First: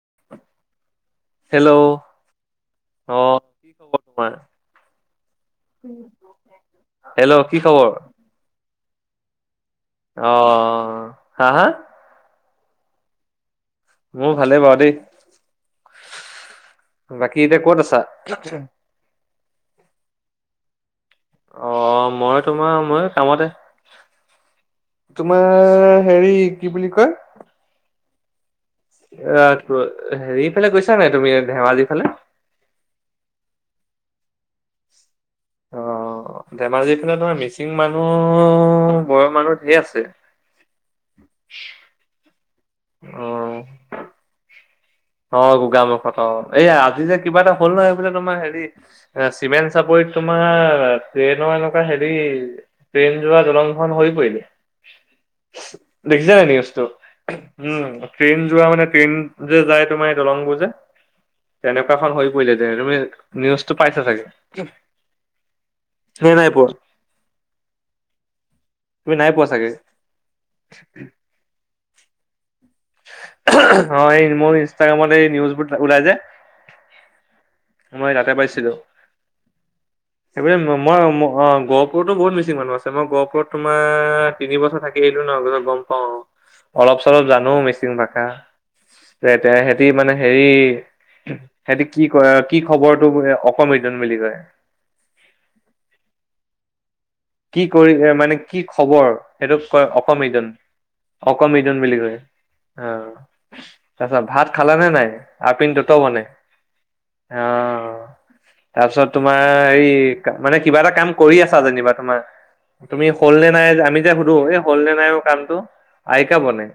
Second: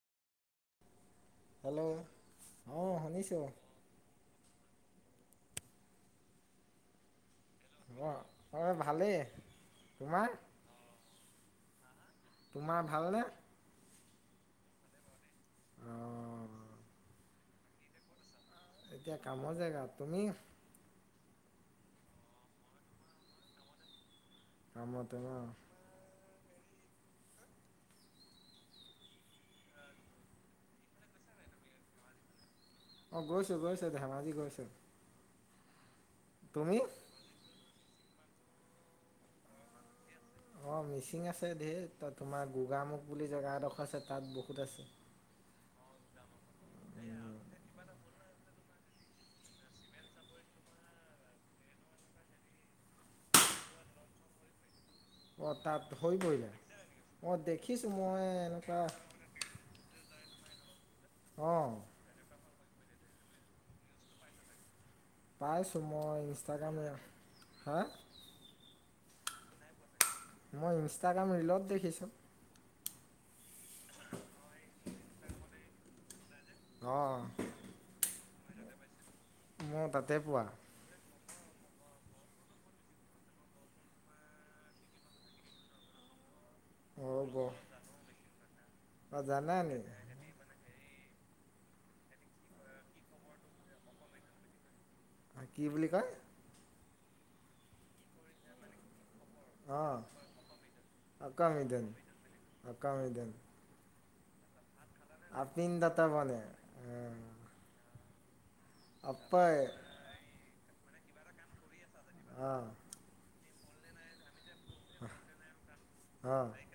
[inaudible] Hello? অ শুনিছো। কি খবৰ তোমাৰ হেল্ল' কি খবৰ হয় ভালেই। তোমাৰ অ', অ', অ', হা হা। তোমাৰ ভালনে? মোৰ ভালেই বাৰু দেই অঁ বাকী এতিয়া ক'ত আছা? [inaudible] এতিয়া কামৰ জেগা তুমি? অ', মই তোমাৰ মই কামতে। কামতে ন তোমাৰ হেৰি কি বুলি কয় ৰা হেৰি ফালে গৈছা নে তুমি ধেমাজি ফালে? অ', গৈছো গৈছো ধেমাজি গৈছো। অ', ধেমাজিৰ ফালে তোমাৰ মিচিং মানুহ বয়স মানুহ ঢেৰ আছে। অ', মিচিং আছে ধেৰ ত' তোমাৰ গোগামুখ বুলি অ জেগা এডখৰ আছে তাত বহুত আছে। অ', গোগামুখত অ এই আজি যে কিবা এটা হ'ল নহয় এই বোলে তোমাৰ হেৰি এ চিমেণ চাপৰিত তোমাৰ তোমাৰ ট্ৰেইনৰ এনেকুৱা হেৰি ট্ৰেইন যোৱা দলংখন সৰি পৰিলে। অ', দেখিছা নাই নিউজটো দেখিছোঁ উম, মই ট্ৰেইন যোৱা এনেকুৱা মানে ট্ৰেইন যে যাই দলংবোৰ যে অঁ তেনেকুৱা এখন সৰি পৰিলে, তুমি নিউজটো পাইছা চাগে? পাইছো মই নে নাই পোৱা ইনষ্টাগ্ৰামে হা? তুমি নাই পোৱা চাগে। মই ইনষ্টাগ্ৰাম ৰিলত দেখিছো অ' এই মোৰ ইনষ্টাগ্ৰামত এই নিউজবোৰ উলাই যে অ' মই তাতে পাইছিলো মই তাতে পোৱা সেইবোৰেই মই অ', গহপুৰতো বহুত মিচিং মানু আছে, মই গহপুৰত তোমাৰ তিনি বছৰ থাকি আহিলো ন' পিছত গম পাওঁ আৰু। অলপ অঁ চলপ গ জানো মিচিং ভাষা অ তেতি জানানি সিহতি মানে হেৰি সেইটো কি ক কি খবৰটো অকমিডুঙ বুলি কয়। কি বুলি কয়? কি কৰি মানে কি খবৰ সেইটোক অ কয় অকমৰিডুঙ, অকমৰিডুঙ অকামিদন বুলি কয় অ', অকামিদন তাৰপিছত ভাত খালা নে নাই? আপিন দুট আপিনদাতা মনে বনে অ, তাৰপিছত তোমাৰ অপ্পয় হৰি মানে কিবা এটা কাম কৰি আছা যেনিবা তোমাৰ অ তুমি হ'ল নে নাই আমি যে সুধো এই হ'ল নে নাই মোৰ কামটো অ আইকা বনে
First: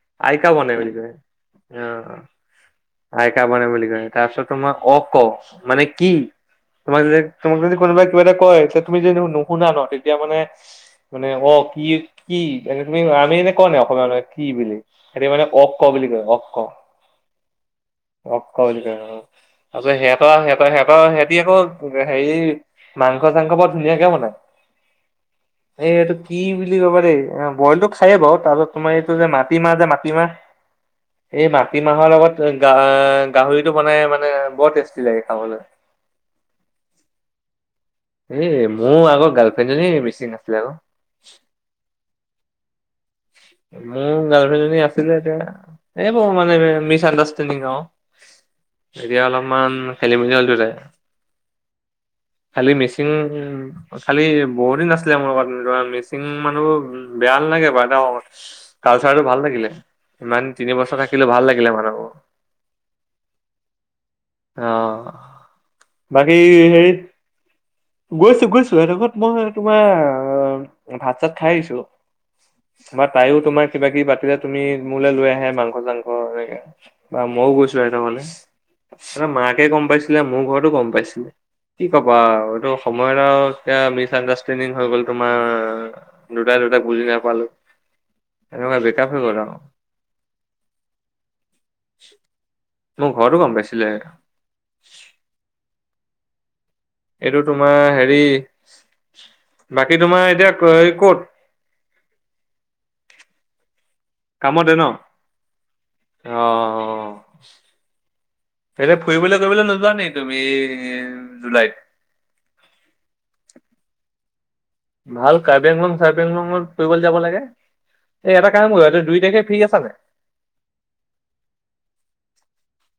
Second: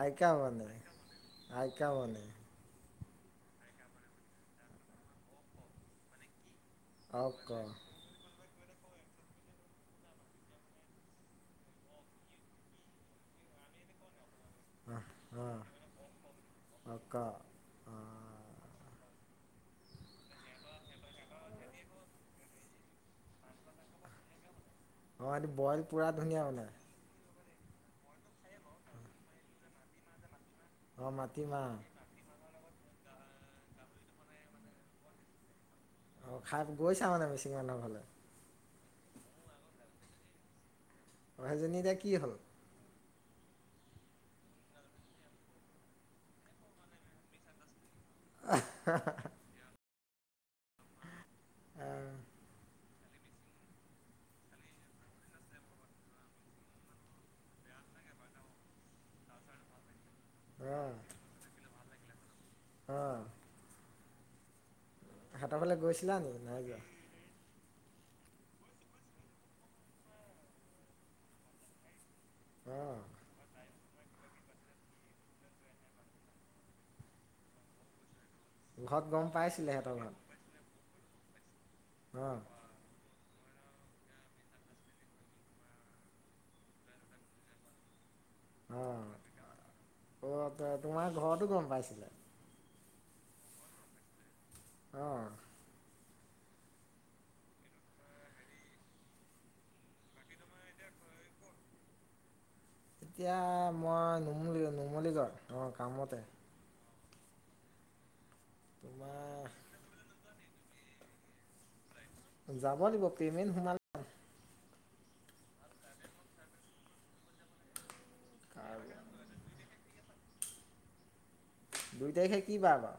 আইকা বনে অ আইকা বনে আইকা বনে বুলি কয় তাৰপিছত তোমাৰ অ' ক' মানে কি? তোমাৰ যদি অক তোমাক অ যদি কোনোবাই কিবা এটা কয় তে তুমি যে দেখোন নুশুনা ন' তেতিয়া মানে মানে অ' কি কি এনে তুমি আমি এনে কোৱা নাই অসমীয়া মানে কি বুলি সেতি মানে অ অ'ক' বুলি কয় অ', ক' অক অ অ'ক' বুলি কয় অ'ক' তাৰপিছত সিহঁতৰ-সিহঁতৰ-সিহঁতৰ সিহতি আকৌ হেৰি মাংস চাংস বৰ ধুনীয়াকে বনাই অ এইটো বইল এই পুৰা এইটো কি ধুনীয়া বনাই বুলি কব দেই এ বইলতো খাইয়ে বাৰু, তাৰপাছত তোমাৰ এইটো যে মাটিমাহ যে অ মাটিমাহ এই মাটিমাহ মাটিমাহৰ লগত গাহ গাহৰিটো বনাই মানে বৰ টেষ্টি লাগে খাবলৈ। অ, খাই, গৈছা মানে মিছিং মানুহৰ ঘৰলে? এ মোৰ আগৰ গাৰ্লফ্ৰেণ্ডজনী মিচিং আছিলে আকৌ অ, সেইজনী এতিয়া কি হল? মোৰ গাৰ্লফ্ৰেড এজনী আছিলে এতিয়া, এইব মানে মিচ আণ্ডাৰষ্টেণ্ডিং আৰু এতিয়া অলপমান খেলি মেলি হল দুটাই অ খালি মিচি মিচিং খালি বহুত দিন আছিলে মোৰ লগত মিচিং মানুহ বেয়া নালাগে বাৰু কালচাৰটো ভাল লাগিলে ইমান তিনি বছৰ থাকিলো ভাল লাগিলে মানুহবোৰ হ, অ, সিহঁতৰ ফালে গৈছিলা বাকী নেকি? নাই যোৱা হেৰি গৈছো, গৈছো। সিহঁতৰ ঘৰত মই তোমাৰ ভাত চাত খাই আহিছো। অ তাইও তোমাৰ কিবা কিবি পাতিলে তুমি মোলৈ লৈ আহে মাংস চাংস এনেকে বা মইও গৈছো সিহঁতৰ ঘৰলে ঘৰত গম মাকে পাইছিলে গম সিহঁতৰ ঘৰত পাইছিলে, মোৰ ঘৰতো গম পাইছিলে, কি কবা অ আৰু মই আৰু এয়া মিচ আণ্ডাৰষ্টেণ্ডিং হৈ গল, তোমাৰ দুটাই- দুটাক বুজি নাপালো উ, [unintelligible] অহ, অ, তোমাৰ ঘৰতো গম পাইছিলে? মোৰ ঘো গম পাইছিলে অ', এইটো তোমাৰ হেৰি বাকী তোমাৰ এতিয়া কত? এতিয়া মই নুমলীগড় কামতে ন নুমলীগড় অ, কামতে সেইে ফুৰিবলৈ তোমাৰ কৰিবলৈ নোযোৱা নে তুমি জুলাইত? যাব লাগিব পেমেণ্ট সোমল ভাল কাৰ্বি আংলং চাৰ্বি আংলংৰ পৰিুবল যাব লাগে। এটা কামোতে দুই তাৰিখে ফ্ৰী আছা নে? দুই তাৰিখে কি বাৰবা?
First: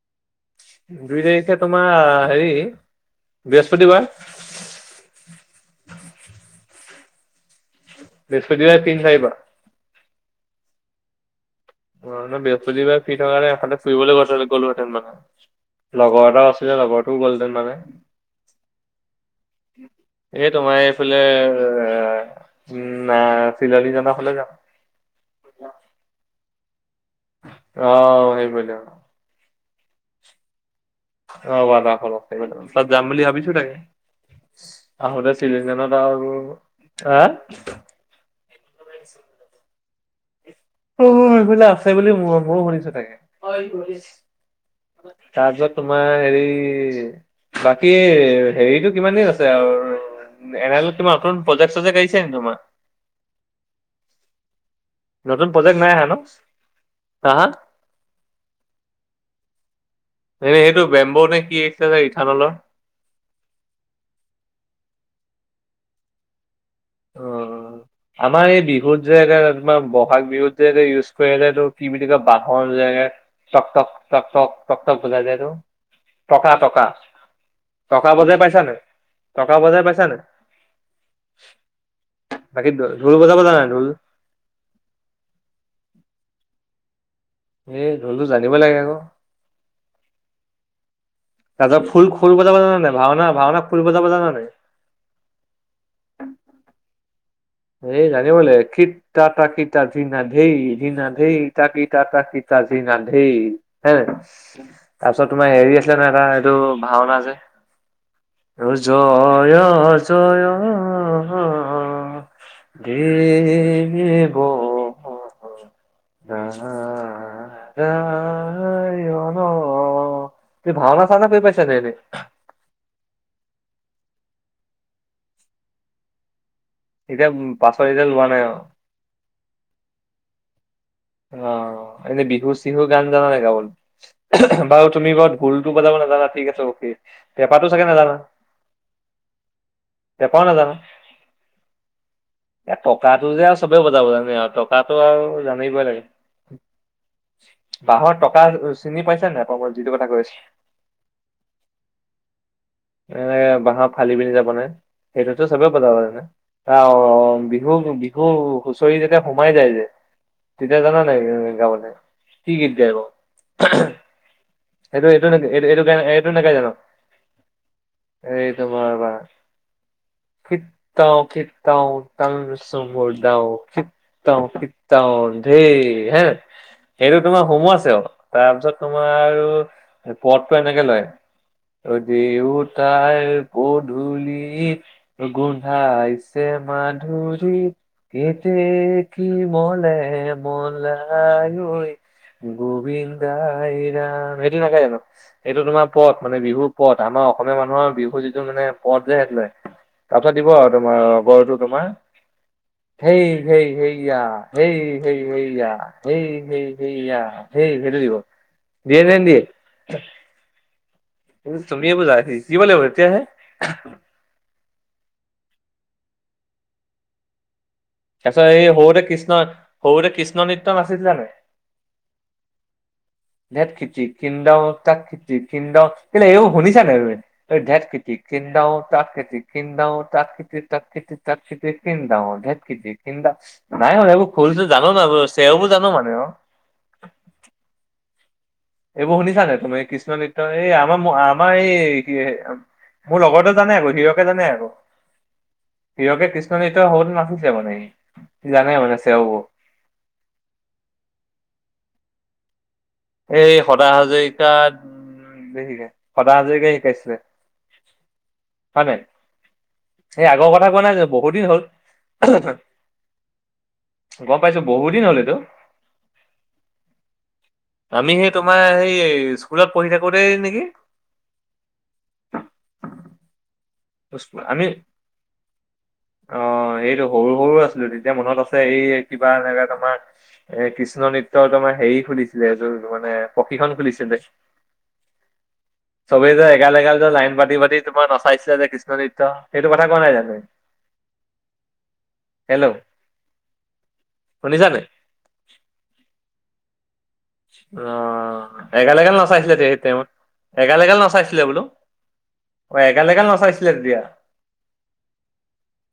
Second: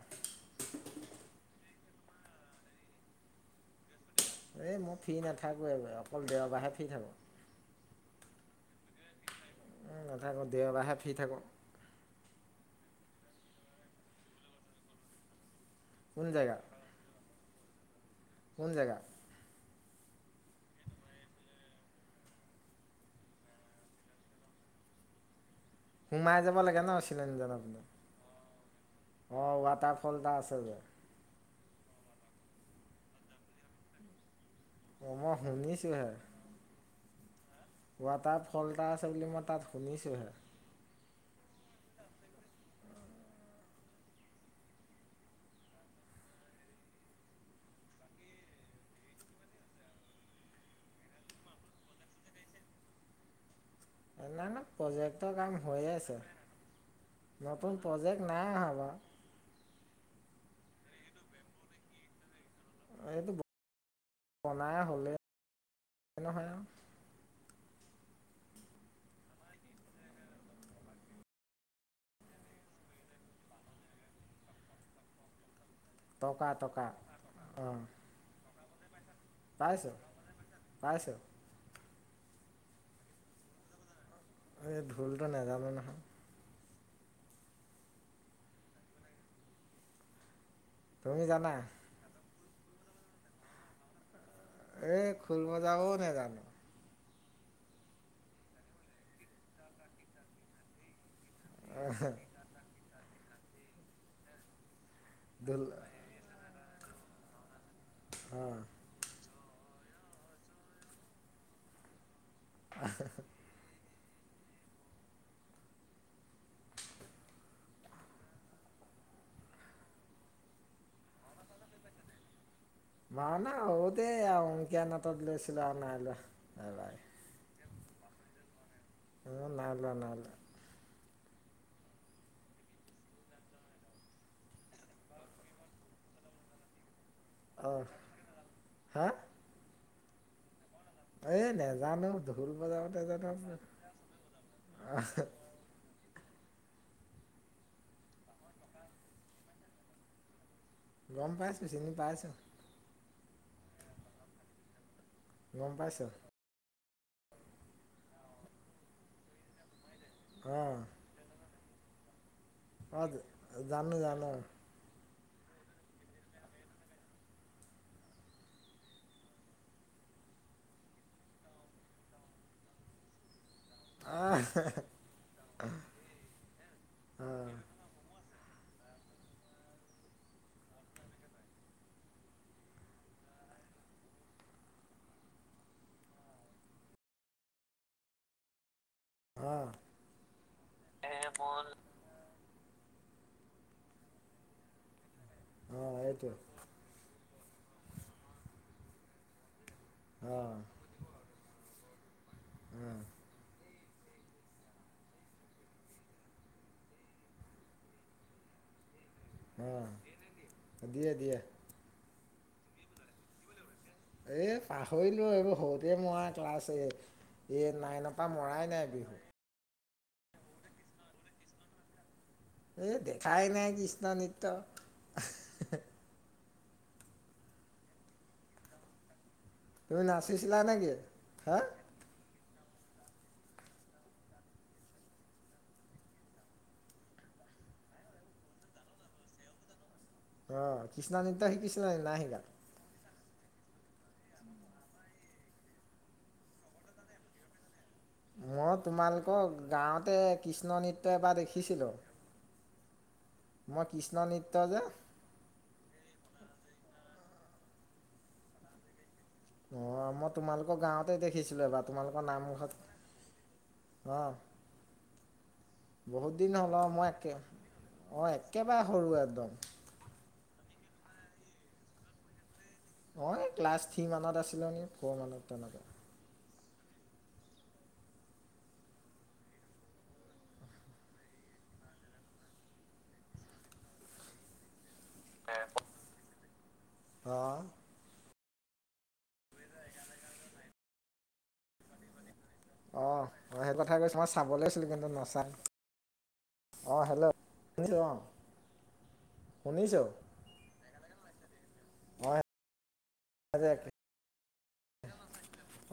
দুই তাৰিখে তোমাৰ হেৰি বৃহস্পতিবাৰ এই মই ফিৰী নাথাকো এইব অকল দেৰবাহে ফ্ৰী থাকো বৃহস্পতিব তিনি চ আহিবা থাকো দেওবাৰাহে ফি থাকো ম নে বৃহস্পতিবাৰে ফি থকাৰ নে এতে ফুৰিবলৈ গ গলোহেঁতেন মানে কোন লগৰ এটা জেগা আছিলে লগৰটোও গ'লহতেন মানে। কোন জেগা? এ তোমাৰ এইফালে উম, নাই চিলানী জানা হলে জান সোমাই যাব লাগে ন। চিলনীজনৰ অ, সেইব অ, ৱাটাৰ ফল এটা আছে যে। অ, ব তাত যাম বুলি ভাবিছো তাকে। অঁ আহোতে মই চিলিজানত আৰু হা ৱাটাৰ ফল এটা আছে বুলি মই তাত শুনিছোহে। অ সেইবিলাক আছে বুলি ময়ো শুনিছো তাকে। তাৰপিছত তোমাৰ হেৰি বাকী হেৰিটো কিমান দিন আছে আৰু উ এনেহলে তোমাৰ নতুন প্ৰজেক্ট চজেক্ট আহিছে নি তোমাৰ। [unintelligible] প্ৰজেক্টৰ নতুন কাম প্ৰজেক্ট হৈয়ে নাই আহা ন? আছে, হা হা নতুন প্ৰজেক্ট নাই অহা বাৰু। এনে সেইটো বেম্বৌ নে কি আহিছিলে যে ইথানলৰ। এইটো বনাই হলে নহয় আৰু। অ আমাৰ এই বিহুত যে তমাৰ ব'হাগ বিহুত যে এ ইউজ কৰে যে টো কি বুলি কয় বাঁহৰ যে এইটো। তক তক তক তক তক তক বজাই যে এইটো। টকা টকা, অঁ টকা বজাই পাইছা নাই? টকা বজাই পাইছোঁ পাইছা নাই? পাইছোঁ বাকী ঢোল বজাব জান নাই ঢোল? ঢোলটো নেজানো নহয়। এ ঢোলটো জানিব লাগে আকৌ। তুমি জানা তাৰপিছত খোল খোল বজাব জানা নাই ভাওনা ভাওনা খোল বজাব জানা নাই? এ খোল বজাবও নেজানো। এই জানিব লাগিব খিত তা তা খিতা ধিনা ধেই ধিনা ধেই তাকি তা তা খিটা ধিনা ধেই, হয় নাই? তাৰপিছত তোমাৰ ঢোল হেৰি আছিলে নহ এটা এইটো ভাওনা যে। অঁ ৰ জয় জয় দে ব হ-হ। নাৰায়ণ। অ, এ ভাওনা চাওনা কৰি পাইছা তেহেতি? ভাওঁনা সৰুতে অংকীয়া নাটত লৈছিলে আৰু নাই লোৱা [unintelligible] এতিয়া পাছত এতিয়া লোৱা নাই আৰু? [unintelligible] নাই লোৱা - নাই লোৱা। অ, এনে বিহু চিহু গান জানানে গাবলে বাৰু তুমি [unintelligible] ঢোল টো বজাব লাগ [unintelligible] পেপাতো অঁ চাগে নাজানা পেপাও নাজানা? এ নেজানো। ঢোল এ বজাব টকাটো নেজানো যে আৰু চবে বজাব জানে আৰু টকাটো আহ, আৰু জানিবই লাগে। বাঁহৰ টকা চিনি পাইছে নে নাই পোৱা মই যিটো কথা কৈ আছোঁ? গম পাইছে চিনি পাইছে। এ বাহৰ ফালি পিনি যে বনাই। সেইটোতো চবে গম বজাব পাইছোঁ জানে আ অ', অ', বিহু [unintelligible] অ', অ', হুঁচৰি যেতিয়া সোমাই যায় যে? অঁ তেতিয়া জান নাই গাবলে কি গীত গাই বাৰো অঁ জানো [unintelligible] জানো সেইটোৱে এইটো নেকি এই-এইটো-এইটো নেগাই জানো এইটো বাৰ-বাৰ খৃতৌ- খৃতৌ টাং চুব দেঔ। [unintelligible] আহ, ধেই হে। এইটো তোমাৰ অঁ সোমোৱা আছে অলপ তাৰপিছত তোমাৰ আৰু পদটো এনেকে লয় অ, দেউতাৰ পধূলি গোন্ধাইছে মাধুৰী কেতে কী অঁ মলে মলাই ঐ গো বিন্দাই ৰাম, এইটো নাগাই জানো? এইটো তোমাৰ অঁ পঠ এইটো মানে বিহুৰ পঠ আমাৰ অস অসমীয়া মানুহৰ বিহু যিটো মানে পঠ যে [unintelligible] তাৰপিছত দিব অঁ আৰু তোমাৰ লগৰটো তোমাৰ অঁ সেই সেই সেইয়া সেই। সেই সেইয়া সেই সেই সেইয়া সেই সেইটো দিব। দিয়ে নে নিদিয়ে? অঁ দিয়ে দিয়ে এইটো তুমিয়ে বুজা, শিকিব লাগিব তেতিয়াহে। এই পাহৰিলোঁ এইবোৰ সৰুতে মৰা ক্লাছ এইট এই নাইানৰ পৰা তাৰপিছত এই মৰাই নাই সৰুতে বিহু। কৃষ্ণ সৰুতে কৃষ্ণ নৃত্য নাচিছিলা নাই? এই দেখাই নাই ধেৎ খিটি কৃষ্ণ নৃত্য খিন্দাও, তাত খিটি খিন্দাও [unintelligible] শুনিছা নে নাই তুমি এই ধেৎ খিটি খিন্দাও, তাত খিটি খিন্দাও তুমি তাত খিটি নাচিছিলা তাত নেকি খিটি তাত হা খিটি খিন্দাও ধেত খিতি খিন্দাও নায় মানে এইবোৰ খুল চুল জানো ন এইবোৰ চেওবোৰ জানো মানে আও। [inaudible] এইবোৰ শুনিছা নে তুমি কৃষ্ণ নৃত্য এই অঁ কৃষ্ণ আমাৰ- নৃত্য আমাৰ শিকিছিলা নি এই কি নাই শিকা মোৰ লগৰটোৱে জানে আক হীৰকে জানে আক। হীৰকে কৃষ্ণ নৃত্য সৰুতে নাচিছে মানে সি। জানে মই মানে চেওবোৰ তোমালোকৰ গাঁওতে কৃষ্ণ নৃত্য এবাৰ দেখিছিলোঁ। এই সদা মই কৃষ্ণ নৃত্য যে হাজৰিকাত, উম, বেছিকে। সদা হাজৰিকাই শিকাইছিলে। হয় নাই? অ' এই মই আগৰ কথা তোমালোকৰ কোৱা নাই যে গাঁওতে বহুত দিন হ'ল দেখিছিলোঁ এবাৰ তোমালোকৰ নামঘৰত অ', গম পাইছো বহুত দিন হ'ল এইটো বহুত দিন হ'ল অ' মই একে আমি অঁ সেই তোমাৰ একেবাৰে সেই সৰু একদম স্কুলত পঢ়ি থাকোতেই নে কি [unintelligible] অ, এই ক্লাছ থ্ৰী মানত আছিলো নে ফ'ৰ মানত তেনেকুৱা। অ', এইটো সৰু সৰু আছিলোঁ তেতিয়া মনত আছে, এই কিবা এনেকে তোমাৰ! এ কৃষ্ণ নৃত্য তোমাৰ হেৰি খুলিছিলে এযোৰ মানে প্ৰশিক্ষণ খুলিছিলে। চবেই যে এগাল - এগাল যে অ লাইন অ পাতি পাতি তোমাৰ নচাইছে কৃষ্ণ নৃত্য, সেইটো কথা কোৱা নাই জানো? হেল্ল' অ, সেইটো কথাই কৈছো। মই চাবলৈ শুনিছা নাই? আছিলো কিন্তু নাচা অ, এগাল-এগাল নাচাইছিলে তে তেওঁ শুনিছো এগাল-এগাল নাচাইছিলে বোলো। অ, এগাল - এগাল যে নচাইছিলে তেতিয়া।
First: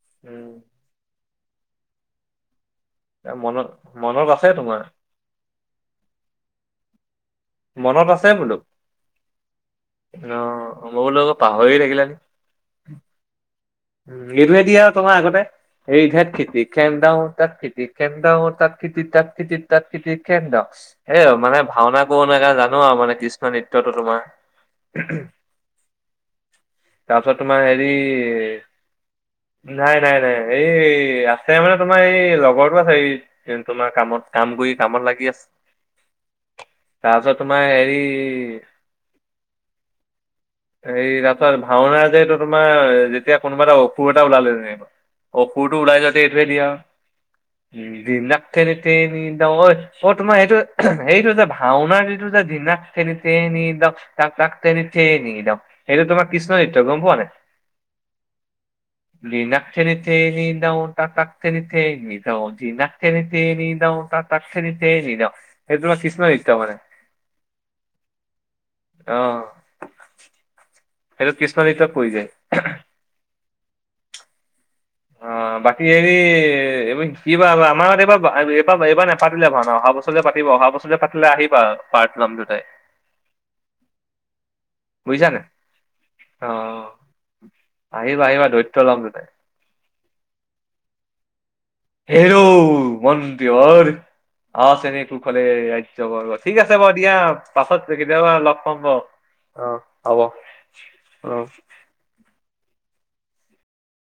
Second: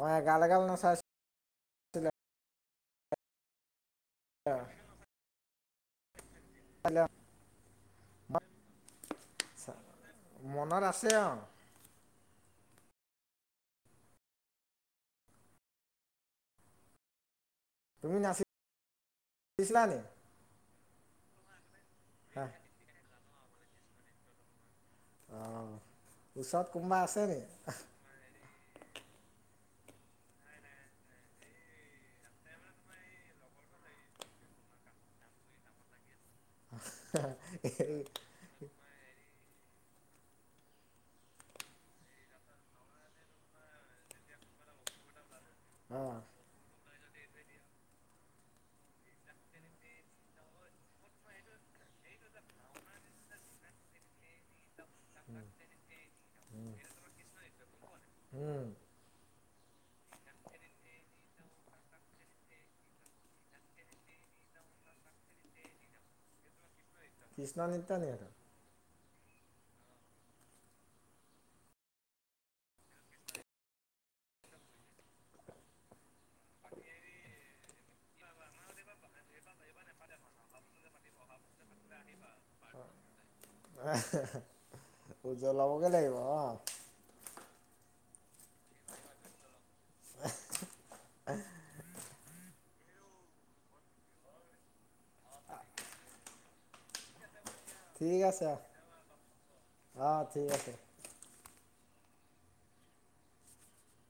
অ, উম এগাল-এগাল নচাইছিলে। এ মনত, মনত আছে তোমাৰ? পালে। মনত আছে বোলো অ, মনত মই আছে বোলো অ আকৌ পাহৰিয়ে থাকিলা নি উম, মিলে দিয়ে আৰু তোমাৰ আগতে [unintelligible] [unintelligible] সেয়া তুমি নাচিছিলা নি মানে ভাওনা কৰো না [unintelligible] হা, সেইকাৰণে জানো আৰু মানে কৃষ্ণ নৃত্যটো তোমাৰ। অ ওচৰত কোনোবা আছে তাৰপিছত নি তোমাৰ হেৰি নাই-নাই-নাই এই আছে মানে তোমাৰ এই লগৰটো আছে, এই তোমাৰ কামত কাম কাম কৰি কামত লাগি আছে। তাৰপাছত তোমাৰ হেৰি এই তাৰপাছত ভাওনাৰটো তোমাৰ যেতিয়া কোনোবা এটা অসুৰ এটা ওলাল [unintelligible] অসুৰটো ওলাই অ যাওঁতে এইটোৱে দিয়ে আও। উ [unintelligible] অ তোমাৰ সেইটো সেইটো যে ভাওনাৰ সেইটো যে [unintelligible] সেইটো তোমাৰ কৃষ্ণ নিত্য গম পোৱা নাই? উম থেনি থেনি দাও তাক তাক থেনি থেনি দাও, ধিনাক থেনি থেনি দাও তাতাক ঠেনি দাও, সেইটো তোমাৰ কৃষ্ণ নৃত্য মানে। কৃষ্ণা নিত্য নেকি সেইটো? অহ। সেইটো কৃষ্ণ নৃত্যত পৰি যায়। অ বাকী হেৰি এইবাৰ [unintelligible] আমাৰ এইবাৰ এইবাৰ এইবাৰ নেপাতিলে ভাওনা অহা বছৰলে পাতিব অহা বছৰ পাতিলে আহিবা পাৰ্ট লম দুটাই [unintelligible] বুজিছা নাই ওজলাবগে লাগিব অ। আহিবা আহিবা দৈত্য লম দুটাই। হেৰ' মন্দৰ অ চেনী কুখলে [unintelligible] ঠিক আছে বাৰু দিয়া। পাছত ঠিক কেতিয়াবা আছে লগ পাম বাৰু অ অ হব ঠিক আছে অ।